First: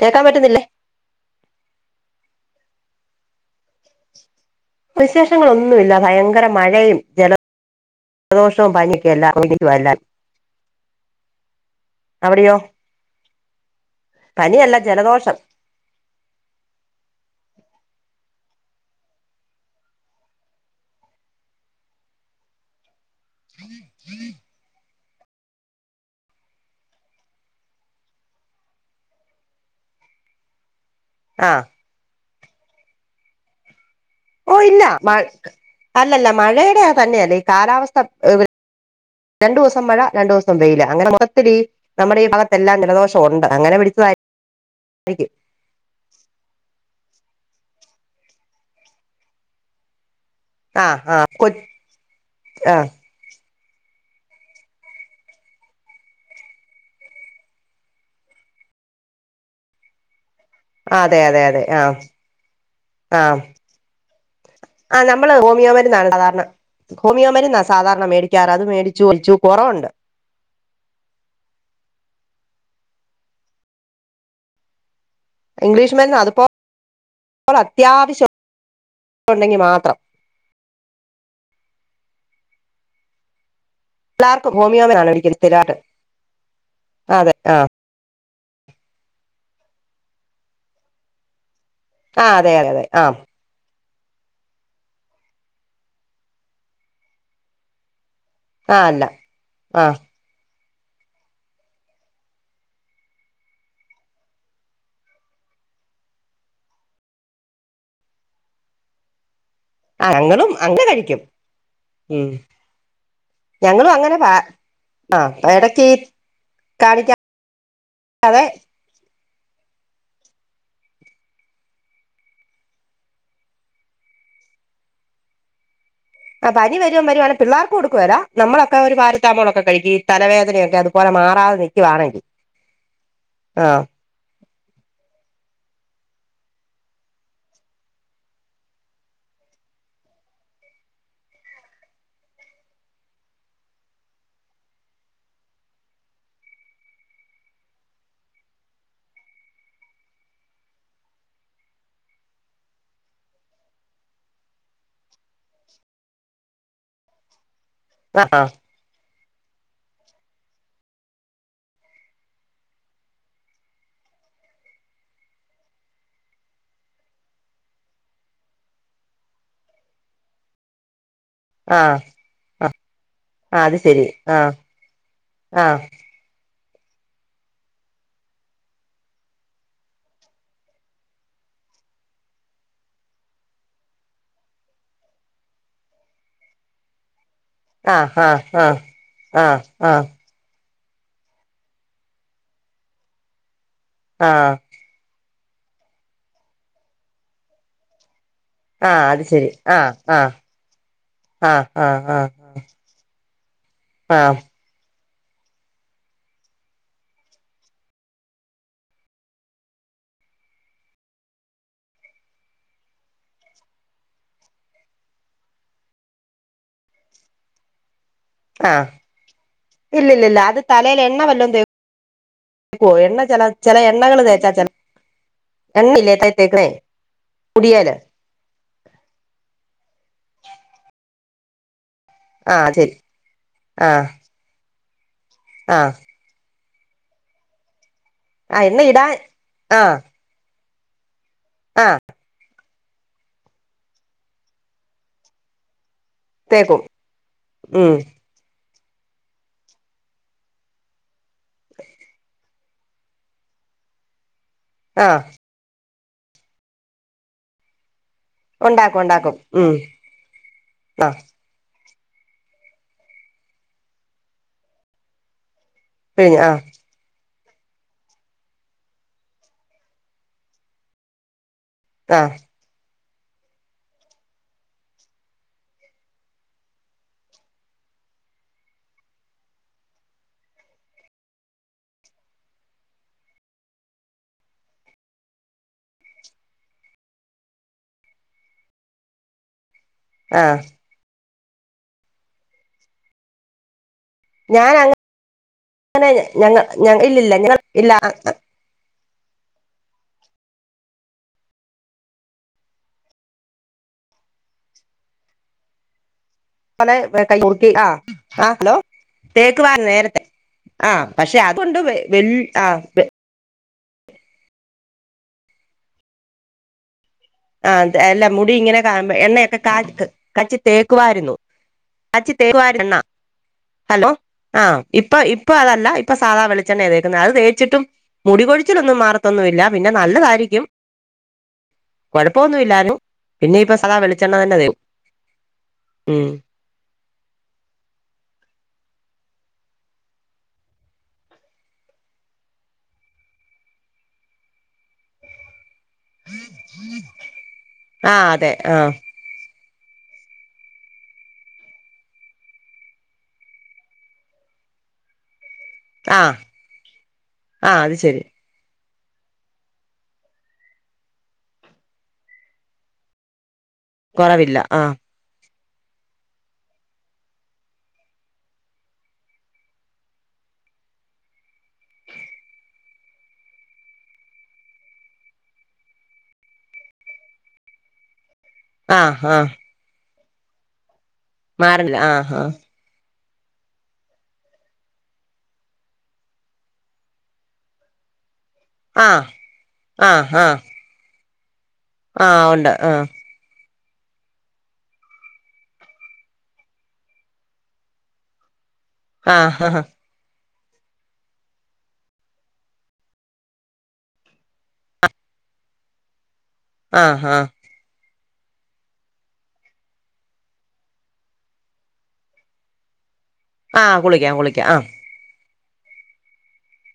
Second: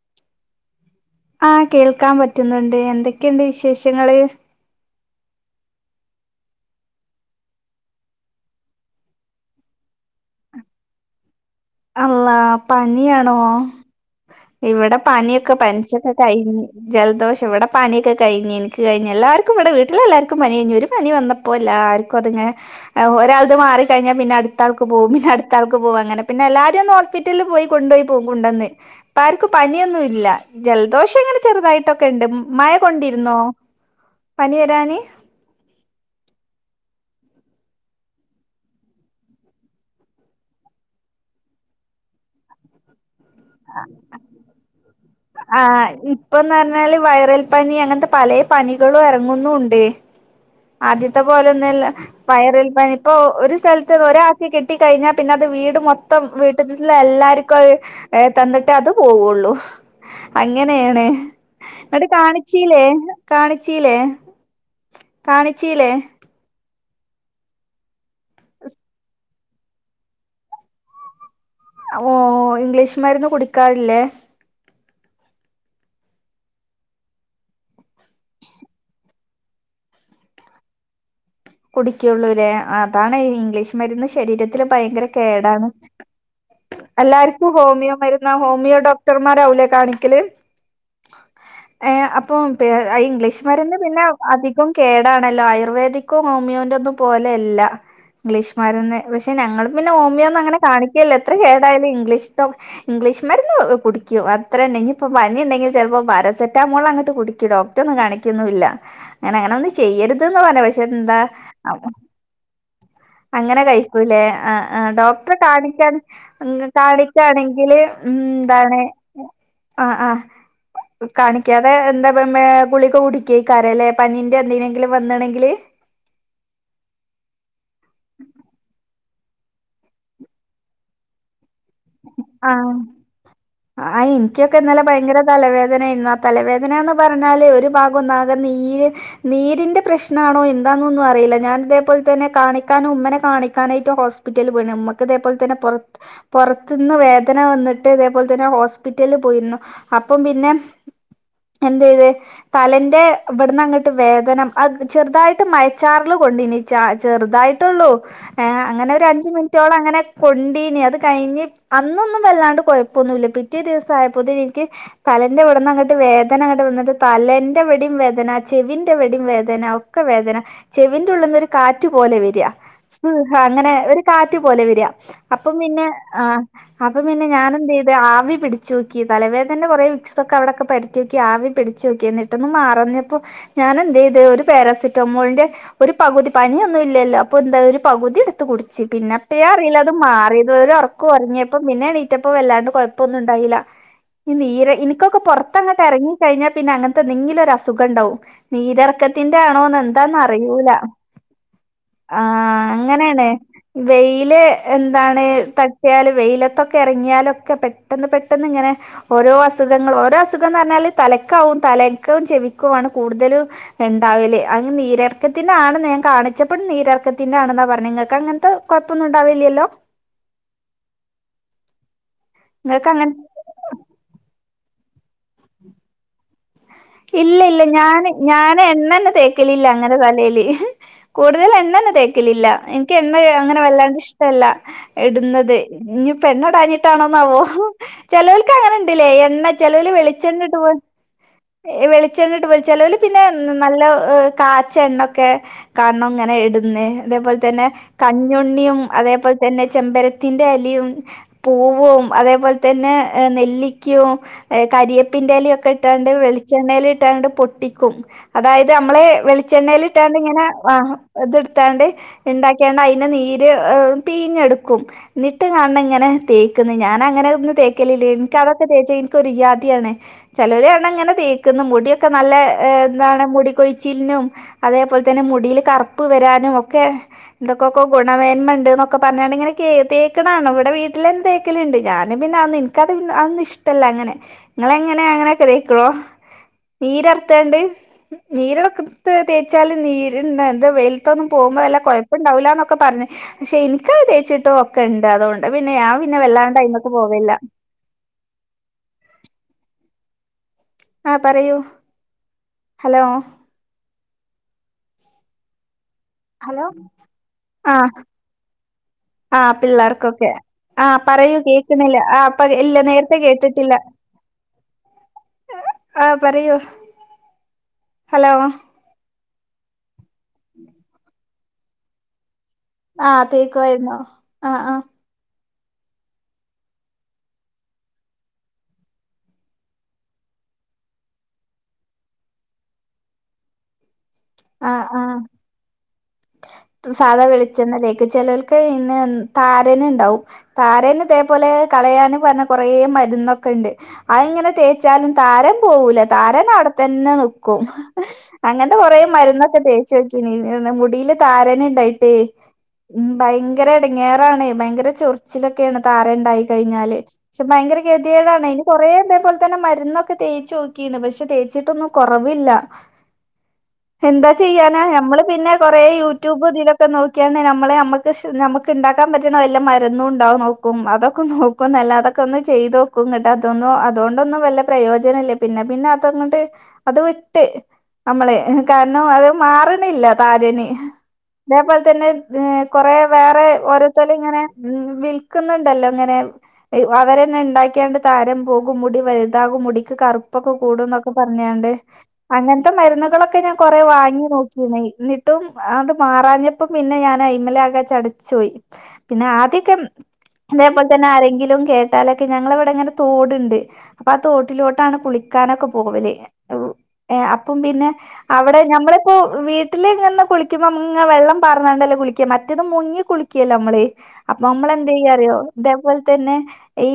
കേക്കാൻ പറ്റുന്നില്ലേ ആഹ കേൾക്കാൻ പറ്റുന്നുണ്ട് എന്തൊക്കെയുണ്ട് വിശേഷങ്ങള് വിശേഷങ്ങളൊന്നുല്ല ഭയങ്കര മഴയും ജല ദോഷവും പനി ഒക്കെ എല്ലാർക്കും [unintelligible] അല്ലാഹ് പനിയാണോ പനിയല്ല ഇവിടെ ജലദോഷം പനിയൊക്കെ പനിച്ചൊക്കെ കഴിഞ് ജലദോഷം ഇവിടെ പന്യോക്കെ കയിഞ് ന്ക് കഴിഞ് എല്ലാർക്കും വടെ വീട്ടിലെല്ലാർക്കും പനി കഴിഞ്ഞു ഒരു പനി വന്നപ്പോ എല്ലാർക്കുങ്ങനെ ഒരാൾ ക് മാറി കഴിഞ്ഞാ പിന്നെടുത്ത ആൾക്ക് പോവും പിന്നട്ത്താൾക്ക് പോവും അങ്ങനെ പിന്നെ എല്ലാർ [unintelligible] ഹോസ്പിറ്റല്ൽ പോയി കൊണ്ടോയി പ്പൊ കൊണ്ടന്ന് പ്പാർക്കും പനിയൊന്നു ല്ല ജൽ ദോഷംങ്ങനെ ആ ചെറുതായിട്ടൊക്കെ ണ്ട് മഴ കൊണ്ടിര്ന്നോ ഓ ഇല്ല മ അല്ലല്ല മഴേടെ തന്നെയല്ല ഈ കാലാവസ്ഥ രണ്ടുസം മഴ രണ്ടുസം വെയില് അങ്ങനെ മൊത്തത്തിലീ നമ്മുടെ ഈ ഭാഗത്തെല്ലാം ജലദോഷം ഉണ്ട് അങ്ങനെ പിടിച്ചതായിരിക്കും ആ ഇപ്പംന്നർഞ്ഞാല് വൈറൽ പനി അങ്ങൻത്തെ പലേ പനികളും എറങ്ങുന്നുണ്ട് ആ ആ ആദ്യത്തെ പോലെ കൊ ഒന്നുംല്ല ആ വയറൽപനി ഇപ്പൊ ഒരു സ്ഥൽത്ത് ഒരാക്ക് കിട്ടി കഴിഞ്ഞാ പിന്നെ അത് വീട് മൊത്തം വീട്ടിലുള്ള എല്ലാർക്കും അ തന്ന്ട്ടേ അത് പോവുള്ളൂ. അങ്ങനേണ് അതെ അതെ അതെ ആ ങ്ങട്ട് കാണിച്ചീലേ ആ കാണിച്ചീലേ മ്മൾ ഹോമിയോ കാണിച്ചീലേ മര്ന്നാണ് സാധാരണ ഹോമിയോ മരുന്നാ സാധാരണ മേടിക്കാറ് അത് മേടിച്ചു കുടിച്ചു കൊറവുണ്ട് ഓ ഇംഗ്ലീഷ്മര്ന്ന് കുടിക്കാറില്ലേ ഇംഗ്ലീഷ് മരുന്ന് അത്പ്പോ ള ത്യാവശ്യം ഒണ്ടെങ്കി മാത്രം കുടിക്ക്യോള്ളുലേ അതാണ് ഇംഗ്ലീഷ് മരുന്ന് എല്ലാർക്കും ശരീരത്തില് ഭയങ്കര ഹോമിയോപതിയാണ് മേടിക്കുന്നത് കേടാണ് സ്ഥിരമായിട്ട് അതെ എല്ലാർക്കും ആ ഹോമിയോ മരുന്ന് ഹോമിയോ ഡോക്ടർമാരാവൂലെ കാണിക്കല് ഏ ആ അതെ അപ്പം പെ അതെ അതെ അ ആ ഇംഗ്ലീഷ്മരുന്ന് പിന്നെ അധികം കേടാണല്ലോ ആയുർവേദിക് ക്കും ഹോമിയോന്റൊന്നും പോലെയല്ല ആ ഇംഗ്ലീഷ്മര്ന്ന് അല്ല പക്ഷെ ഞങ്ങൾ ആ പിന്നെ ഹോമിയോന്നുംങ്ങനെ കാണിക്കേല്ല ത്ര കേടായാലും ഇംഗ്ലീഷ്ട്ടം ഇംഗ്ലീഷ് മര്ന്ന് കുട്ക്കും അത്രന്നെ ഞ് പ്പം പനി ണ്ടെങ്കിൽ ചെല് പ്പോ പാരസെറ്റാമോൾ അങ്ങട്ട് കുടിക്കും ഡോക്റ്റെ ഒന്നും കാണിക്കൊന്നുല്ല ങ്ങനെ ങ്ങ നൊന്നും ആ ചെയ്യരുത് ന് ഞങ്ങളും പറഞ്ഞേ പക്ഷേ ക്ഷെ അങ്ങനെ എന്താ കഴിക്കും അ ഉം അങ്ങനെ ഞങ്ങളും അങ്ങനെ കഴിക്കൂല്ലേ പ ആ ആ ഡോക്ടറെ കാണിക്കാൻ കാണിക്കാതെ കാണിക്കാണെങ്കില് ഉം ന്താണ് ആ ആ കാണിക്കാതെ എന്താ പ്പം എ ഗുളിക കുടിക്കേക്കാര ലേ പനീന്റെ എന്തേനെങ്കിലും വന്നീണെങ്കില് ആ പനി വരും വരുവാണേ പിള്ളാർക്ക് കൊടുക്കുവേലാ നമ്മളൊക്കെ ഒരു പാര റ്റാമോളൊക്കെ കഴുക്കി തലവേനയൊക്കെ അതുപോലെ മാറാതെ നി ആ ആ ഇൻക്കൊക്കെ ന്നലെ ഭയങ്കര തലവേ നേയിരുന്നു ആ തലവേദന ന്ന് പറഞ്ഞാല് ഒരു ഭാഗം ഒന്നാകെ നീര് നീരിന്റെ പ്രശ്നാണോ എന്താന്നൊന്നും അറിയില്ല ഞാൻ ഇതേപോൽ തന്നെ കാണിക്കാനും ഉമ്മനെ കാണിക്കാനായിട്ട് ഹോസ്പിറ്റലിൽ പോയിന്ന് മ്മക്ക് ഇതേപോൽ തന്നെ പൊറത് പൊറത്ത്ന്ന് വേദന വന്നിട്ട് ഇതേപോൽ തന്നെ ഹോസ്പിറ്റലിൽ പോയിരുന്നു അപ്പം പിന്നെ എന്തെ യ്ത് തലന്റെ വട്ന്നങ്ങട്ട് വേദന അ ചെർതായിട്ട് മയച്ചാറൽ കൊണ്ടീനി ച ചെറുതായി ട്ടുള്ളൂ ആ എ അങ്ങനെ ഒരു അ ഞ്ച് മിനിറ്റോളം അങ്ങനെ കൊണ്ടീന് അത് കഴിഞ്ഞ് അന്നൊന്നും വല്ലാണ്ട് കൊഴപ്പൊന്നുല്ല പിറ്റേ ദിവസം ആയപ്പോത്തേനും ഇനിക്ക് തലന്റെ ഇവിടന്നങ്ങട്ട് വേദന അങ്ങട് വന്നിട്ട് തലന്റെവിടെം വേദന ചെവിന്റെവിടെം വേദന ഒക്കെ വേദന ചെവി ന്റുള്ളുന്ന് ഒരു ആ കാറ്റ് പോലെ വര [unintelligible] ആ അങ്ങനെ അത് ഒരു ശരി ആ കാറ്റ് പോലെ വര അപ്പം ആ പിന്നെ അപ്പൊ പിന്നെ ഞാനെന്ത്‌ ചെയ്ത് ആവി പിടിച്ച് നോക്കി തലവേദനേന്റെ കൊറേ വിക്സൊക്കെ അവിടൊക്കെ പെരട്ടി നോക്കി ആവി പിടിച്ച് നോക്കി എന്നിട്ടൊന്നും മാറഞ്ഞപ്പോ ഞാൻ എന്ത് ചെയ്ത് ഒരു പാരസെറ്റമോളിന്റെ ഒരു പകുതി പനിയൊന്നും ഇല്ലല്ലോ അപ്പൊ ന്താ ഒരു ആ പകുതി ആ എടുത്ത് ആ കുടിച്ച് ആ പിന്നെപ്പഴാ അറീല്ല ആ അത് മാറിയത് ഒരു ഒറ ഒറങ്ങിയപ്പം പിന്നെ എണീറ്റപ്പം വല്ലാണ്ട് കൊഴപ്പൊന്നും ഉണ്ടായില്ല. ആ ഇ നീര് ഇനിക്കൊക്കെ പൊറ ത്തങ്ങട്ട് ഇറങ്ങിഴഞ്ഞാൽ പിന്നെ അങ്ങനത്തെന്തെങ്കിലും ഒരു അസുഖണ്ടാവും. ആ അത് നീരെറക്കത്തിന്റെ ശരി ആ ആണോന്ന് എന്താന്ന് ആ അറിയൂല ആ ആ ആ ആഹ് അങ്ങനേണ് ആ വെയില് എ [unintelligible] [unintelligible] വെയിലത്തൊക്കെ എറങ്ങിയാലൊക്കെ പെട്ടെന്ന് പെട്ടെന്ന് ഇങ്ങനെ ഓരോ അസുഖങ്ങൾ ഓരോ അസുഖന്ന് പറഞ്ഞാൽ തലക്കാവും തലക്കും ചെവിക്കുവാണ് കൂടുതലും ഇണ്ടാവല് അത് നീരെറക്കത്തിന്റെ ആണ്ന്ന് കാണിച്ചപ്പോഴും നീരെറക്കത്തിന്റെ ആണ്ന്നാ പറഞ്ഞെ ഇങ്ങ അ‌ങ്ങനത്തെ കൊഴപ്പൊന്നും ഇണ്ടാവില്ലല്ലോ തലേൽ എണ്ണ വല്ലോം തേ നിങ്ങൾക്ക് എണ്ണ ചെല അങ്ങനെ ചെല എണ്ണകൾ തേച്ചാ ചെല എണ്ണില്ലേ [unintelligible] ത്തേയ്ക്കണെ ഇല്ല ഇല്ല ഞാന് ഞാന് എണ്ണന്നെ തേക്കലില്ല അങ്ങനെ തല ലേല് ഇഹ് കൂടുതൽ എണ്ണേന്നെ തേ ക്കലില്ല ആ ശരി എനിക്ക് എണ്ണ എ അങ്ങനെ ആ വല്ലാണ്ട് ഇഷ്ടല്ല ഇടുന്നത് ആ ഇഞ് ഇപ്പോ എണ്ണടാന് ട്ടാണോന്നാവോ ചെലോൽക്ക് ആ അങ്ങനെ എണ്ണ ഇണ്ട്ല്ലേ ഇടാൻ എണ്ണ ആ ചെലോൽ വെളിച്ചെണ്ണ ഇട്ട് പോ ആ വെളിചെണ്ണിട്ട് വെളിച്ച ചെലോൽ പിന്നെ നല്ല എ കാച്ചിയ എണ്ണൊക്കെ കാരണം ഇങ്ങനെ തേക്കും ഇടുന്നെ അതേപോലെ തന്നെ ഉം കഞ്ഞുണ്ണിയും അതേപോലെ തന്നെ ചെമ്പരത്തിന്റെ എലയും പൂവും അതേപോലെ തന്നെ നെല്ലിക്കയും ഏ ആ കരിയപ്പിന്റെലയും ഒക്കെ ട്ടാണ്ട് [unintelligible] ച്ചെണ്ണേൽ ഇട്ടങ്ങട് പൊട്ടിക്കും അതായത് ഉണ്ടാക്കും അമ്മള് ഉണ്ടാക്കും ഉം വെളിച്ചെണ്ണേൽ ഇട്ടാണ്ട് ഇങ്ങനെ ആ ഇതെടുത്താണ്ട് ഇണ്ടാക്ക്യാണ്ട് അതിന്റെ നീര് പീഞ്ഞെടുക്കും ന്നിട്ട് കാണങ്ങനെ പിഴിഞ്ഞ് ആ തേക്കന്ന് ഞാനങ്ങനെ തേക്കലില്ലേനു എനിക്കതൊക്കെ തേച്ച എനിക്കൊരു യാദിയാണ് ചിലൊര് കാണങ്ങനെ തേ തിന്ന് മുടിയൊക്കെ ആ നല്ല എന്താണ് മുടികൊഴിച്ചിലിനും അതേപോലെ തന്നെ മുടീല് കറുപ്പ് വരാനും ഒക്കെ എന്തൊകൊക്കൊ ഗുണമേന്മ ഇണ്ട് ന്നൊക്കെ പറഞ്ഞാണ്ട് ഇങ്ങനെ തേക്ക്ണാണ ഇവിടെ വീട്ടില് എന്ത തേക്കല്ണ്ട് ഞാനും പിന്നെ അ എനിക്കത് അതന്നും ഇഷ്ടമല്ല അങ്ങനെ നിങ്ങള ങ്ങനെ അങ്ങനെയൊക്കെ തേക്കോ നീരർത്താണ്ട് നീരറക്കത്ത് തേച്ചാൽ നീര്ന്ത ആ എന്താ വെയിലത്തൊന്നും പോകുമ്പോ വല്ല്യ കൊഴപ്പം ഉണ്ടാവുല്ലാന്നൊക്കെ പറഞ്ഞ് പക്ഷെ എനിക്ക് ക്ക് തേച്ചിട്ടും ഞാൻ ഒക്കെ ഇണ്ട് അതുകൊണ്ട് പിന്നെ ഞാൻ അങ്ങനെ പിന്നെ ഞങ്ങ ഞ വെല്ലാണ്ട്യ്മക്ക് പോവേല്ല ഇല്ലില്ല ഞങ്ങൾ ഇല്ല ആഹ് പറയൂ ഹലോ ഹലോ പോലെ കൈ മുറുക്കി ആ ആ ഹലോ ആ തേക്കുവാരുന്നു നേരത്തെ പിള്ളേർക്കൊക്കെ ആ പറയൂ പക്ഷെ അതുകൊണ്ട് കേക്ക്ണില്ല വല് അപ്പ ആ ഇല്ല നേരത്തെ കേട്ടിട്ടില്ല ആ പറയൂ ആ അല്ല ഹലോ മുടി ഇങ്ങനെ കാണുമ്പോ എണ്ണ കാൽക്ക് കച്ചി തേക്കുവായിരുന്നു [unintelligible] ഹലോ ആ ഇപ്പൊ ഇപ്പൊ അതല്ല ഇപ്പൊ സാധാ വെളിച്ചെണ്ണ തേക്കുന്നത് അത് തേച്ചിട്ടും മുടകൊഴിച്ചിലൊന്നും മാറത്തൊന്നുല്ല പിന്നെ നല്ലതായിരിക്കും കുഴപ്പമൊന്നു ഇല്ലാനും പിന്നെ ഇപ്പ സദാ വെളി ആ ആ ഉം സാധാ വിെളിച്ചെണ്ണ തേക്കാ ചെലോൽ ക്ക് ഇന്നെ താരന് ഉണ്ടാവും താരന് ഇതേപോലെ കളയാൻ പറഞ്ഞ കുറേ മരുന്നൊക്കെ ഇണ്ട് അതിങ്ങനെ തേച്ചാലും താരൻ പോവൂല താരൻ അവിടെത്തന്നെ നിക്കും ആഹ് അതെ അങ്ങനത്തെ ആഹ് കൊറേ മരുന്നൊക്കെ തേ [unintelligible] മുടീൽ താരന്ണ്ടായിട്ടെ ഉം ഭയങ്കര എടങ്ങേറാണ് ഭയങ്കര ചൊറിച്ചിലൊ ക്കെയാണ് താരൻ ആഹ് ഉണ്ടായി കഴിഞ്ഞാല് പക്ഷെ ഭയങ്കര ആഹ് അത് ശരി കെദ്യേടാണ് കൊറേ അതേപോലെ തന്നെ മരുന്നൊക്കെ തേച്ച് നോക്കീണ് പക്ഷെ തേച്ചിട്ടൊന്നും കൊറവില്ല എന്താ കുറവില്ല ചെയ്യാനാ ആഹ് നമ്മള് പിന്നെ കൊറെേ യൂട്യൂബ് ഇതിലൊക്കെ നോക്കിയാണ്ട് നമ്മള് നമ്മക്ക് ഇഷ് നമ്മക്ക് ഇണ്ടാക്കാൻ പറ്റ്ണ വല്ല മരുന്നും ഉണ്ടാവും നോക്കും അതൊക്കെ നോക്കും നല്ലാതെ അതൊക്കെ ഒന്ന് ചെയ്ത് നോക്കും ന്നട്ട് അതൊന്നും അതോണ്ടൊന്നും വല്ല പ്രയോജനം ഇല്ലേ പിന്നെ പിന്നെ അതങ്ങോട്ട് അത് വിട്ട് നമ്മള് കാരണം ആഹ് അത് ആഹ് മാറ്ണില്ല താരന് അതേപോലെ മാറില്ല തന്നെ ആഹ് കൊറേ വേറെ ഓരോത്തരും ഇങ്ങനെ ഉം വിൽക്കുന്നുണ്ടല്ലോ ഇങ്ങനെ അവരെന്നെ ഇണ്ടാക്കിയാണ്ട് താരം പോകും മുടി ആഹ് വലുതാകും മുടിക്ക് ആഹ് കറുപ്പൊക്കെ ആഹ് കൂടും ന്നൊക്കെ പറഞ്ഞാണ്ട് ആഹ് അങ്ങനത്തെ ഉണ്ട് ആഹ് മരുന്നുകളൊക്കെ ഞ കൊറെ വാങ്ങി നോക്കിണേ എന്നിട്ടും അത് മാറാഞ്ഞപ്പം പിന്നെ ഞാന് ഇന്നലെ ആകെ ചടിച്ച്പോയി പിന്നെ ആഹ് ആദ്യക്കം ആഹ് അതേപോലെ തന്നെ ആരെങ്കിലും കേട്ടാലൊക്കെ ഞങ്ങള ഇവിടെ ഇങ്ങനെ തോടുണ്ട് അപ്പൊ ആ തോട്ടിലോട്ടാണ് കുളിക്കാനൊക്കെ പോവുകല്. [unintelligible] ആഹ് ആഹ് ഏഅപ്പം പിന്നെ അവിടെ നമ്മളിപ്പോ വീ ഇതിലെങ്ങെന കുളിക്കുമ്പോ ഇങ്ങ വെള്ളം പാർന്നാണ്ടല്ലേ കുളിക്ക മറ്റത് മുങ്ങി കുളി ക്കില്ല നമ്മളെ ആഹ് കുളിക്കാം അപ്പൊ കുളിക്കാം ആഹ് നമ്മളെന്താ ചെയ്യ അറിയോ? ഇതേപോലെ തന്നെ ഈ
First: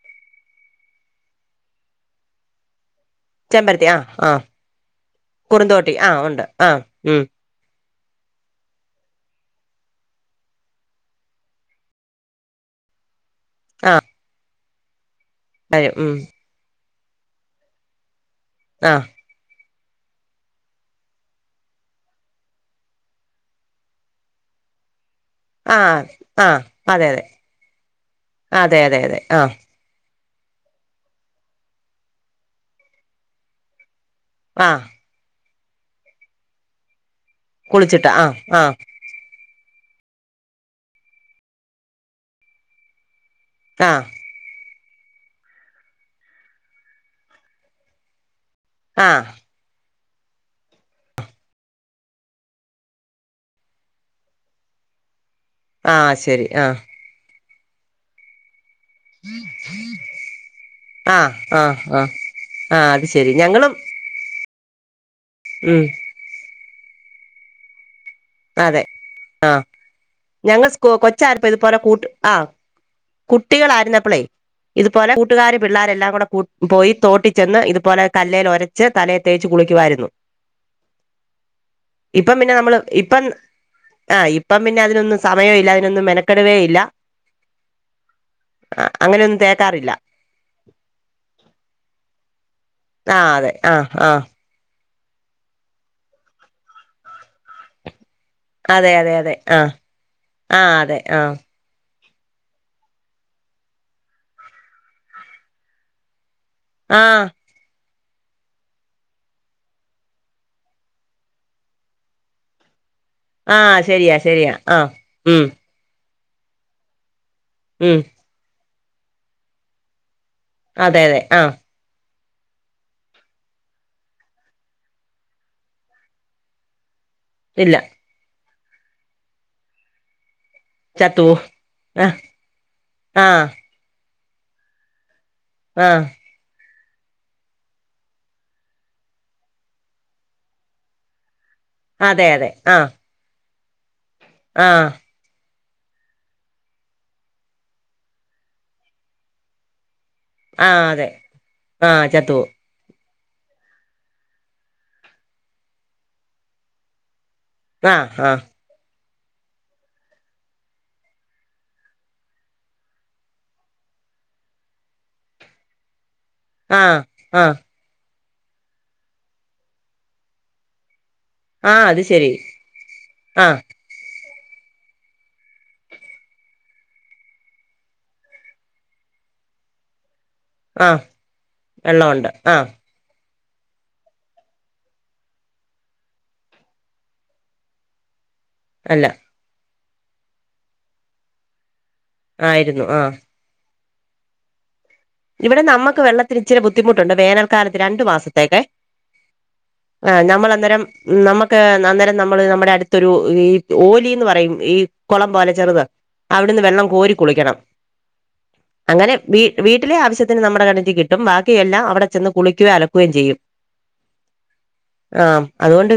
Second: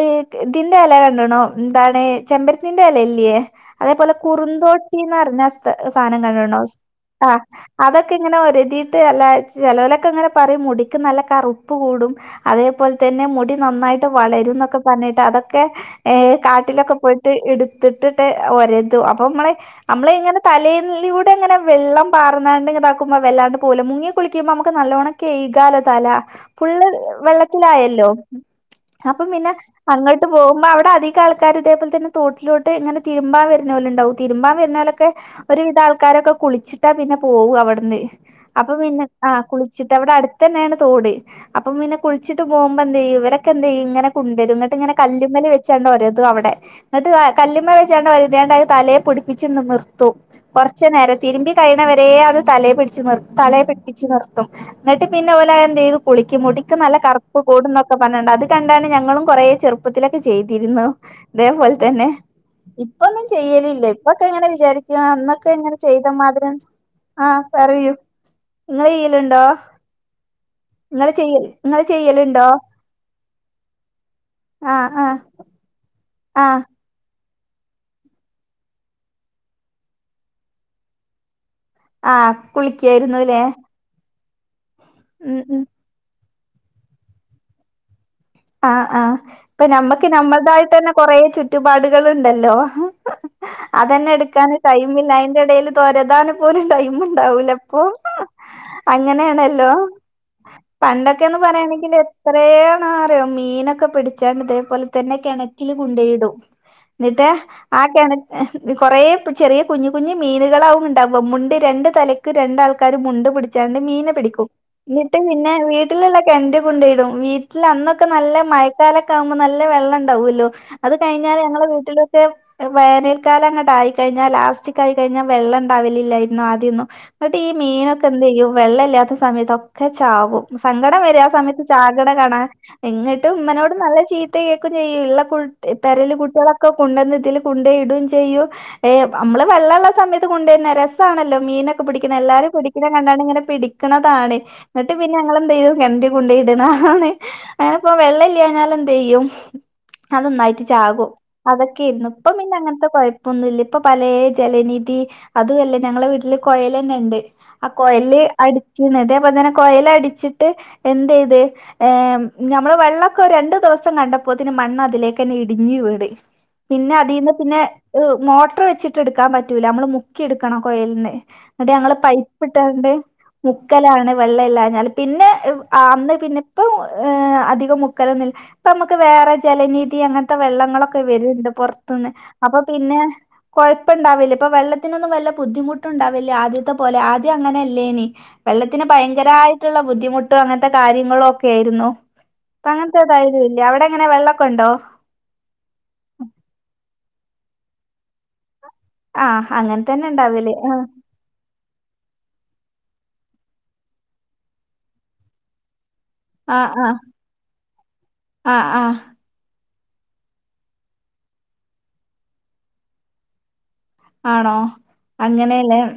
ഇ ഇതിന്റെ ഇല കണ്ടണോ എന്താണ് ചെമ്പരത്തിന്റെ എല ന്തിയേ ചെമ്പരത്തി ആഹ് അതേപോലെ ആഹ് കുറുന്തോട്ടിന്ന്റിഞ്ഞ കുറുന്തോട്ടി സാധനം ആഹ് ഉണ്ട് കണ്ടണ്ടോ? ആഹ് ഉം അതൊക്കെ ഇങ്ങനെ ഒരുതിയിട്ട് അല്ല ചിലവലൊക്കെ ഇങ്ങനെ പറയും മുടിക്ക് നല്ല കറുപ്പ് കൂടും, അതേപോലെ തന്നെ ടി ആഹ് നന്നായിട്ട് വളരൊക്കെ പനേൽ ട അതൊക്കെ വരും ഏ ഉം കാട്ടിലൊക്കെ പോയിട്ട് എടുത്തിട്ട് ട്ട് ഒരതും ആഹ് അപ്പൊ നമ്മളെ നമ്മള ഇങ്ങനെ തലയിലിലൂടെ ഇങ്ങനെ വെള്ളം പാറന്നാണ്ട് ഇതാക്കുമ്പോ വല്ലാണ്ട് പോല മുങ്ങി കുളിക്കുമ്പോ നമക്ക് നല്ലോണം തീ കാല ആഹ് തല ആഹ് പുള്ള് അതെ അതെ വെള്ളത്തിലായല്ലോ അതെ അതെ അതെ അപ്പൊ ആഹ് പിന്നെ അങ്ങ ട്ട് പോക്മ്പം അവിടെ അധിക ആൾക്കാര് ഇതേപലെ തന്ന തോട്ടിലോട്ട് ഇങ്ങനെതിരുമ്പാൻ വരുന്ന പോല ഉണ്ടാവും. തിരുമ്പാൻ ആ വരുന്നാലൊക്കെ ഒരുവിധ ആൾക്കാരൊക്കെ കുളിച്ചിട്ടാ പിന്നെ പോക അവിടുന്ന് കുളിച്ചിട്ട് ആ ആ അപ്പൊ പിന്നെ ങ കുളി വെച്ചിട്ട് അവിടെ അടുത്ത് തന്നെയാണ് തോട് അപ്പം പിന്നെ കുളിച്ചിട്ട് പോകുമ്പോ എന്ത് ചെയ്യു ഇവര് ക്കെ എന്ത് ചെയ്യും ആ ഇങ്ങനെ കുണ്ടരുന്നിട്ട്ങ്ങനെ കല്ലുമ്മല് വെച്ചാണ്ട് ഒരതു അവിടെ എന്നിട്ട് അ കല്ലുമ്മ വെച്ചോണ്ട് ഒരച്ചോണ്ടയ തലയെ ആ പുഴുപ്പിച്ച് എണ്ണ്ന്ന്. തു കുറച്ച് നേര തിരുമ്പി കഴിഞ്ഞവരെ അത് തലയ പിടിച്ച് നിർ തലയെ പിടിപ്പിച്ച് നിർത്തും എന്നിട്ട് പിൻ ഇന്നപോലെ എന്ത് ആ ചെയ്തു കുളിക്കും ശരി ആ മുടിക്ക് നല്ല കറ [inaudible] കൂടുന്നൊക്കെ പറഞ്ഞട്ടണ്ട് അത് [unintelligible] അതണ്ടാണ് ഞങ്ങളും കൊറ ചെറുപ്പത്തിലൊക്കെ ചെയ്തിരുന്നു, ആ ആ ഇതേപോലെ ആ തന്നെ ആ അത് ഇപ്പൊന്നും ശരി ഞങ്ങളും ചെയ്യലില്ല ഇപ്പൊക്കെങ്ങനെ ശെരി യ അന്നൊക്കെ അങ്ങനെ ഉം ചെയ്ത മാതിരം ആ പറയൂ അതെ ഇങ്ങള് ചെയ്യലുണ്ടോ ആ ഞങ്ങൾ ഇങ്ങള് ചെയ്യ കൊച്ചായപ്പോൾ ഇതുപോലെ ഇങ്ങള് കൂട്ട് ആ ചെയ്യലുണ്ടോ കുട്ടികളായിരുന്നപ്പളേ ആഹ് ഇതുപോലെ ആഹ് കൂട്ടുകാര് പിള്ളേരെല്ലാം കൂടെ ആഹ് പോയി തൊ തോട്ടിച്ചെന്ന് ഇതുപോലെ കല്ലേൽ ഒരച്ച് തലയിൽ തേച്ചു കുളിക്കുവായിരുന്നു ആ കുളിക്ക ഇപ്പം ആഹ് ഇ ഇപ്പം പിന്ന അതിനൊന്നും ഉം ഉം സമയമില്ല അതിനൊന്നും മെന ക്കെടുവേം ഇല്ല ആ അങ്ങനെയൊന്നും ആഇപ്പൊ തേക്കാറില്ല നമ്മക്ക് നമ്മളതായിട്ട് തന്നെ കൊറേ ചുറ്റുപാടുകൾ ഉണ്ടല്ലോ ആ അതെ ആ ആ മില്ല അതിന്റെ ഇടേൽ ഇതൊരുതാൻ ടൈം ഉണ്ടാവൂല അപ്പൊ അതെ അതെ അതെ ആ അങ്ങനെയാണല്ലോ ആ അതെ ആ പണ്ടൊക്കെന്ന് പറയണെങ്കില് എത്രയാണ് മീനൊക്കെ പിടിച്ചാൽ ഇതേപോലെ തന്നെ കിണറ്റിൽ കൊണ്ടോയിടും ആ ന്നിട്ടേ ആ കുറേ ചെറിയ കുഞ്ഞു കുഞ്ഞു മീനുകളാവും ഉണ്ടാവുക മുണ്ട് രണ്ട് തലക്ക് രണ്ട് ആൾക്ക ക്കാര് മുണ്ട് ആ പിടിച്ചാണ്ട് മീനെ ശരിയാ പിടിക്കും ശരിയാ ആ എന്നിട്ട് ഉം പിന്നെ വീട്ടിലുള്ള കെണറ്റിൽ കൊണ്ടിടും മീൻ ഇല്ല ഉം അന്ന മഴക്കാലൊക്കെ ആവുമ്പോ നല്ല വെള്ളം ണ്ട് വല്ലോ അത് അതെ അതെ കഴിഞ്ഞാ ആഹ് ഞങ്ങളെ വീട്ടില് വേനൽക്കാലം അങ്ങോട്ട് ആയി കഴിഞ്ഞാൽ ലാസ്റ്റൊക്കെ ആയി കഴിഞ്ഞാൽ വെള്ളം ഉണ്ടാവില്ലായിരുന്നു ആദ്യൊന്നും ന്നട്ട് ഈ ഇല്ല മീനെയൊക്കെ എന്തെയ്യും വെള്ളം ഇല്ലാത്ത സമയത്തൊക്കെ ചാവും സങ്കടം വരും ആ ചത്തുപോവും സമയത്ത് ചാകണ ആഹ് കാണാൻ എന്നിട്ട് ആഹ് ഉമ്മനോട് പറ ചീത്ത കേൾക്കും ചെയ്യും ഉള്ള ആഹ് പരല് കുട്ടി കള ഒക്ക കൊണ്ടന്ന് ഇതിൽ കൊണ്ടോയി ഇടും ചെയ്യും ഏയ് നമ്മള് വെള്ളമുള്ള സമയത്ത് കൊണ്ടുന്ന രസാണല്ലോ മീനൊക്കെ പിടിക്കുന്ന അതെ അതെ എല്ലാരും ആഹ് പിടിക്കുന്നത് കണ്ടാണ് ഇങ്ങനെ പിടി വെയ്ക്കണതാണ് ആഹ് എന്നിട്ട് പിന്നെ ഇങ്ങള് എന്ത്‌ ചെയ്തു കിണറ്റിൽ കൊണ്ട് ഇടുന്നെആണ് അങ്ങനിപ്പം വെള്ളം ഇല്ലാഞ്ഞാല് എന്ത് ചെയ്യും അതൊന്നായിട്ട് ആഹ് ചാകുവോ അതെ അതൊക്കെ ആഹ് ഇരുന്നു ഇപ്പം ചത്തുപോവും പിന്നെ അങ്ങനത്തെ കൊഴ കൊഴപ്പമൊന്നുമില്ല ഇപ്പൊ പലേ ജലനിധി അതുമല്ല ഞങ്ങളെ വീട്ടില് കൊഴൽ തന്നെ ഉണ്ട് ആ കൊഴൽ ആഹ് ആഹ് അടിക്കുന്നത് അപ്പം തന്നെ കൊഴൽ അടിച്ചിട്ട് എന്ത് ചെയ്ത് ഞമ്മള് വെള്ളൊക്കെ ഒരു രണ്ടു ദിവസം കണ്ടപ്പോതിന് മണ്ണ് അതിലേക്ക് തന്നെ ഇടിഞ്ഞു വീണ് പിന്നെ ആഹ് അതീന്ന് ആഹ് പിന്നെ മോട്ടർ വച്ചിട്ട് എടുക്കാൻ പറ്റൂല നമ്മള് മുക്കി എടുക്കണം കൊയലിന്ന് ഇവിടെ ആഹ് ഞങ്ങള് അത് ശരി പൈപ്പിട്ടോണ്ട് ആഹ് മുക്കലാണ് വെള്ളം ഇല്ലാഞ്ഞാല് പിന്നെ അന്ന് പിന്നെ ഇപ്പം അധികം മുക്കലൊന്നു ഇപ്പം നമുക്ക് വേറെ ജലനിധി അങ്ങന [unintelligible] വെള്ളങ്ങളൊക്കെ ആഹ് വരുണ്ട് പൊറത്തൂന്ന് വെള്ളമുണ്ട് അപ്പൊ ആഹ് പിന്നെ കൊഴപ്പുണ്ടാവില്ല ഇപ്പൊ വെള്ളത്തിനൊന്നും വെല്ല ബുദ്ധിമുട്ടുണ്ടാവില്ല ആദ്യത്തെ പോലെ ആദ്യം അങ്ങനെ അല്ലേനി വെള്ളത്തിന് അല്ല ഭയങ്കരായ് വെള്ളത്തിൽ ഉള്ള ബുദ്ധിമുട്ടും അങ്ങനത്തെ കാര്യങ്ങളും ഒക്കെ ആയി രുന്നോ ആയിരുന്നു ആഹ് അങ്ങനത്തെതായിട്ട് ഇല്ല അവിടെ എങ്ങനെ വെള്ളൊക്കെ ഉണ്ടോ ഇവിടെ നമുക്ക് വെള്ളത്തിന് ഇച്ചിരി ബുദ്ധിമു ഉണ്ട് വേനൽക്കാലത്ത് രണ്ടു മാസ ആഹ് അങ്ങനെ തന്നെ ആ നമ്മൾ ഉണ്ടാവല് ആ അന്നേരം നമുക്ക് അന്നേരം നമ്മള് നമ്മുടെ അടു ഒരു ഈ ഓലീന്ന് പറയും ഈ കുളം പോലെ ചെറുത് അവിടുന്ന് ആഹ് വെള്ളം ആഹ് കോരി കുളിക്കണം ആഹ് ആഹ് അങ്ങനെ വീ വീ വീട്ടിലെ ആവശ്യത്തിന് നമ്മുടെ കിണറ്റി കിട്ടും ബാക്കിയെല്ലാം അവിടെ ചെന്ന് കുളിക്കുകയും അലക്കുകയും ചെയ്യും ആണോ ആഹ് അങ്ങനെയല്ലേ അതുകൊണ്ട്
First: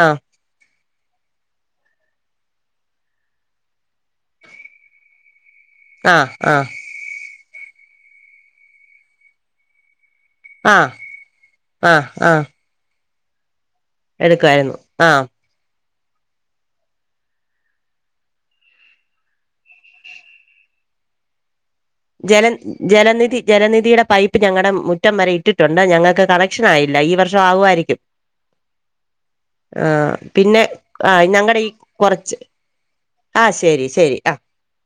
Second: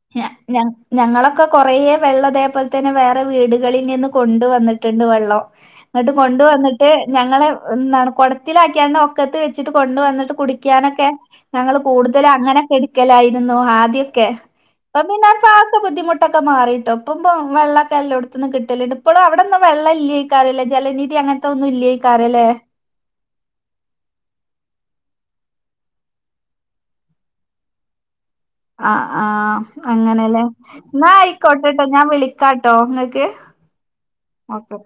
ആഹ് ഞ ഞങ്ങളൊക്കെ കുറേ വെള്ളം അതേപോലെ തന്നെ വേറെ വീടുകളിൽ നിന്ന് കൊണ്ട് വന്നിട്ടുണ്ട് വെള്ളം എന്നിട്ട് ആഹ് കൊണ്ട് ആഹ് വന്നിട്ട് ഞങ്ങള് നട കൊടത്തില് ആക്കിയാണ് ഒക്കത്ത് വെച്ചിട്ട് കൊണ്ട് വന്ന് ആഹ് കുടിക്കാനൊക്കെ ഞങ്ങള് ആഹ് കൂടു [unintelligible] ആഹ് അങ്ങനെ പേടി ക്കലായിുന്നോ [inaudible] ആൊക്കെ [unintelligible] എടുക്കുവായിരുന്നു ആഹ് അപ്പൊാ ബുദ്ധിമുട്ടൊക്കെ മാറിയിട്ടോ ഇപ്പം ഇ വെള്ളൊക്കെ എല്ലോടത്ത്ന്നും കിട്ടല്ണ്ട് ഇപ്പളും അവിടൊന്നും വെള്ള ഇല്യെക്കാര ലേ ജലനിധി അങ്ങനത്തൊന്നും ജല ജലനിധി ജലനിധിയുടെ പൈപ്പ് ഞങ്ങടെ മു റ്റം വരെ ഇട്ടിട്ടുണ്ട് ഞങ്ങൾക്ക് കണക്ഷൻ ആയില്ല ഈ വർഷം ആവു വായിരിക്കും ആ ആ അങ്ങനെല്ലേ പിന്നെ എന്നാ ആഹ് ഞങ്ങളുടെ ഈ ആയിക്കോട്ടെട്ടോ ഞാൻ കുറച്ച് വിളിക്കാട്ടോ ഇങ്ങക്ക് ആഹ് ശരി ശരി ആഹ് ഓക്കെ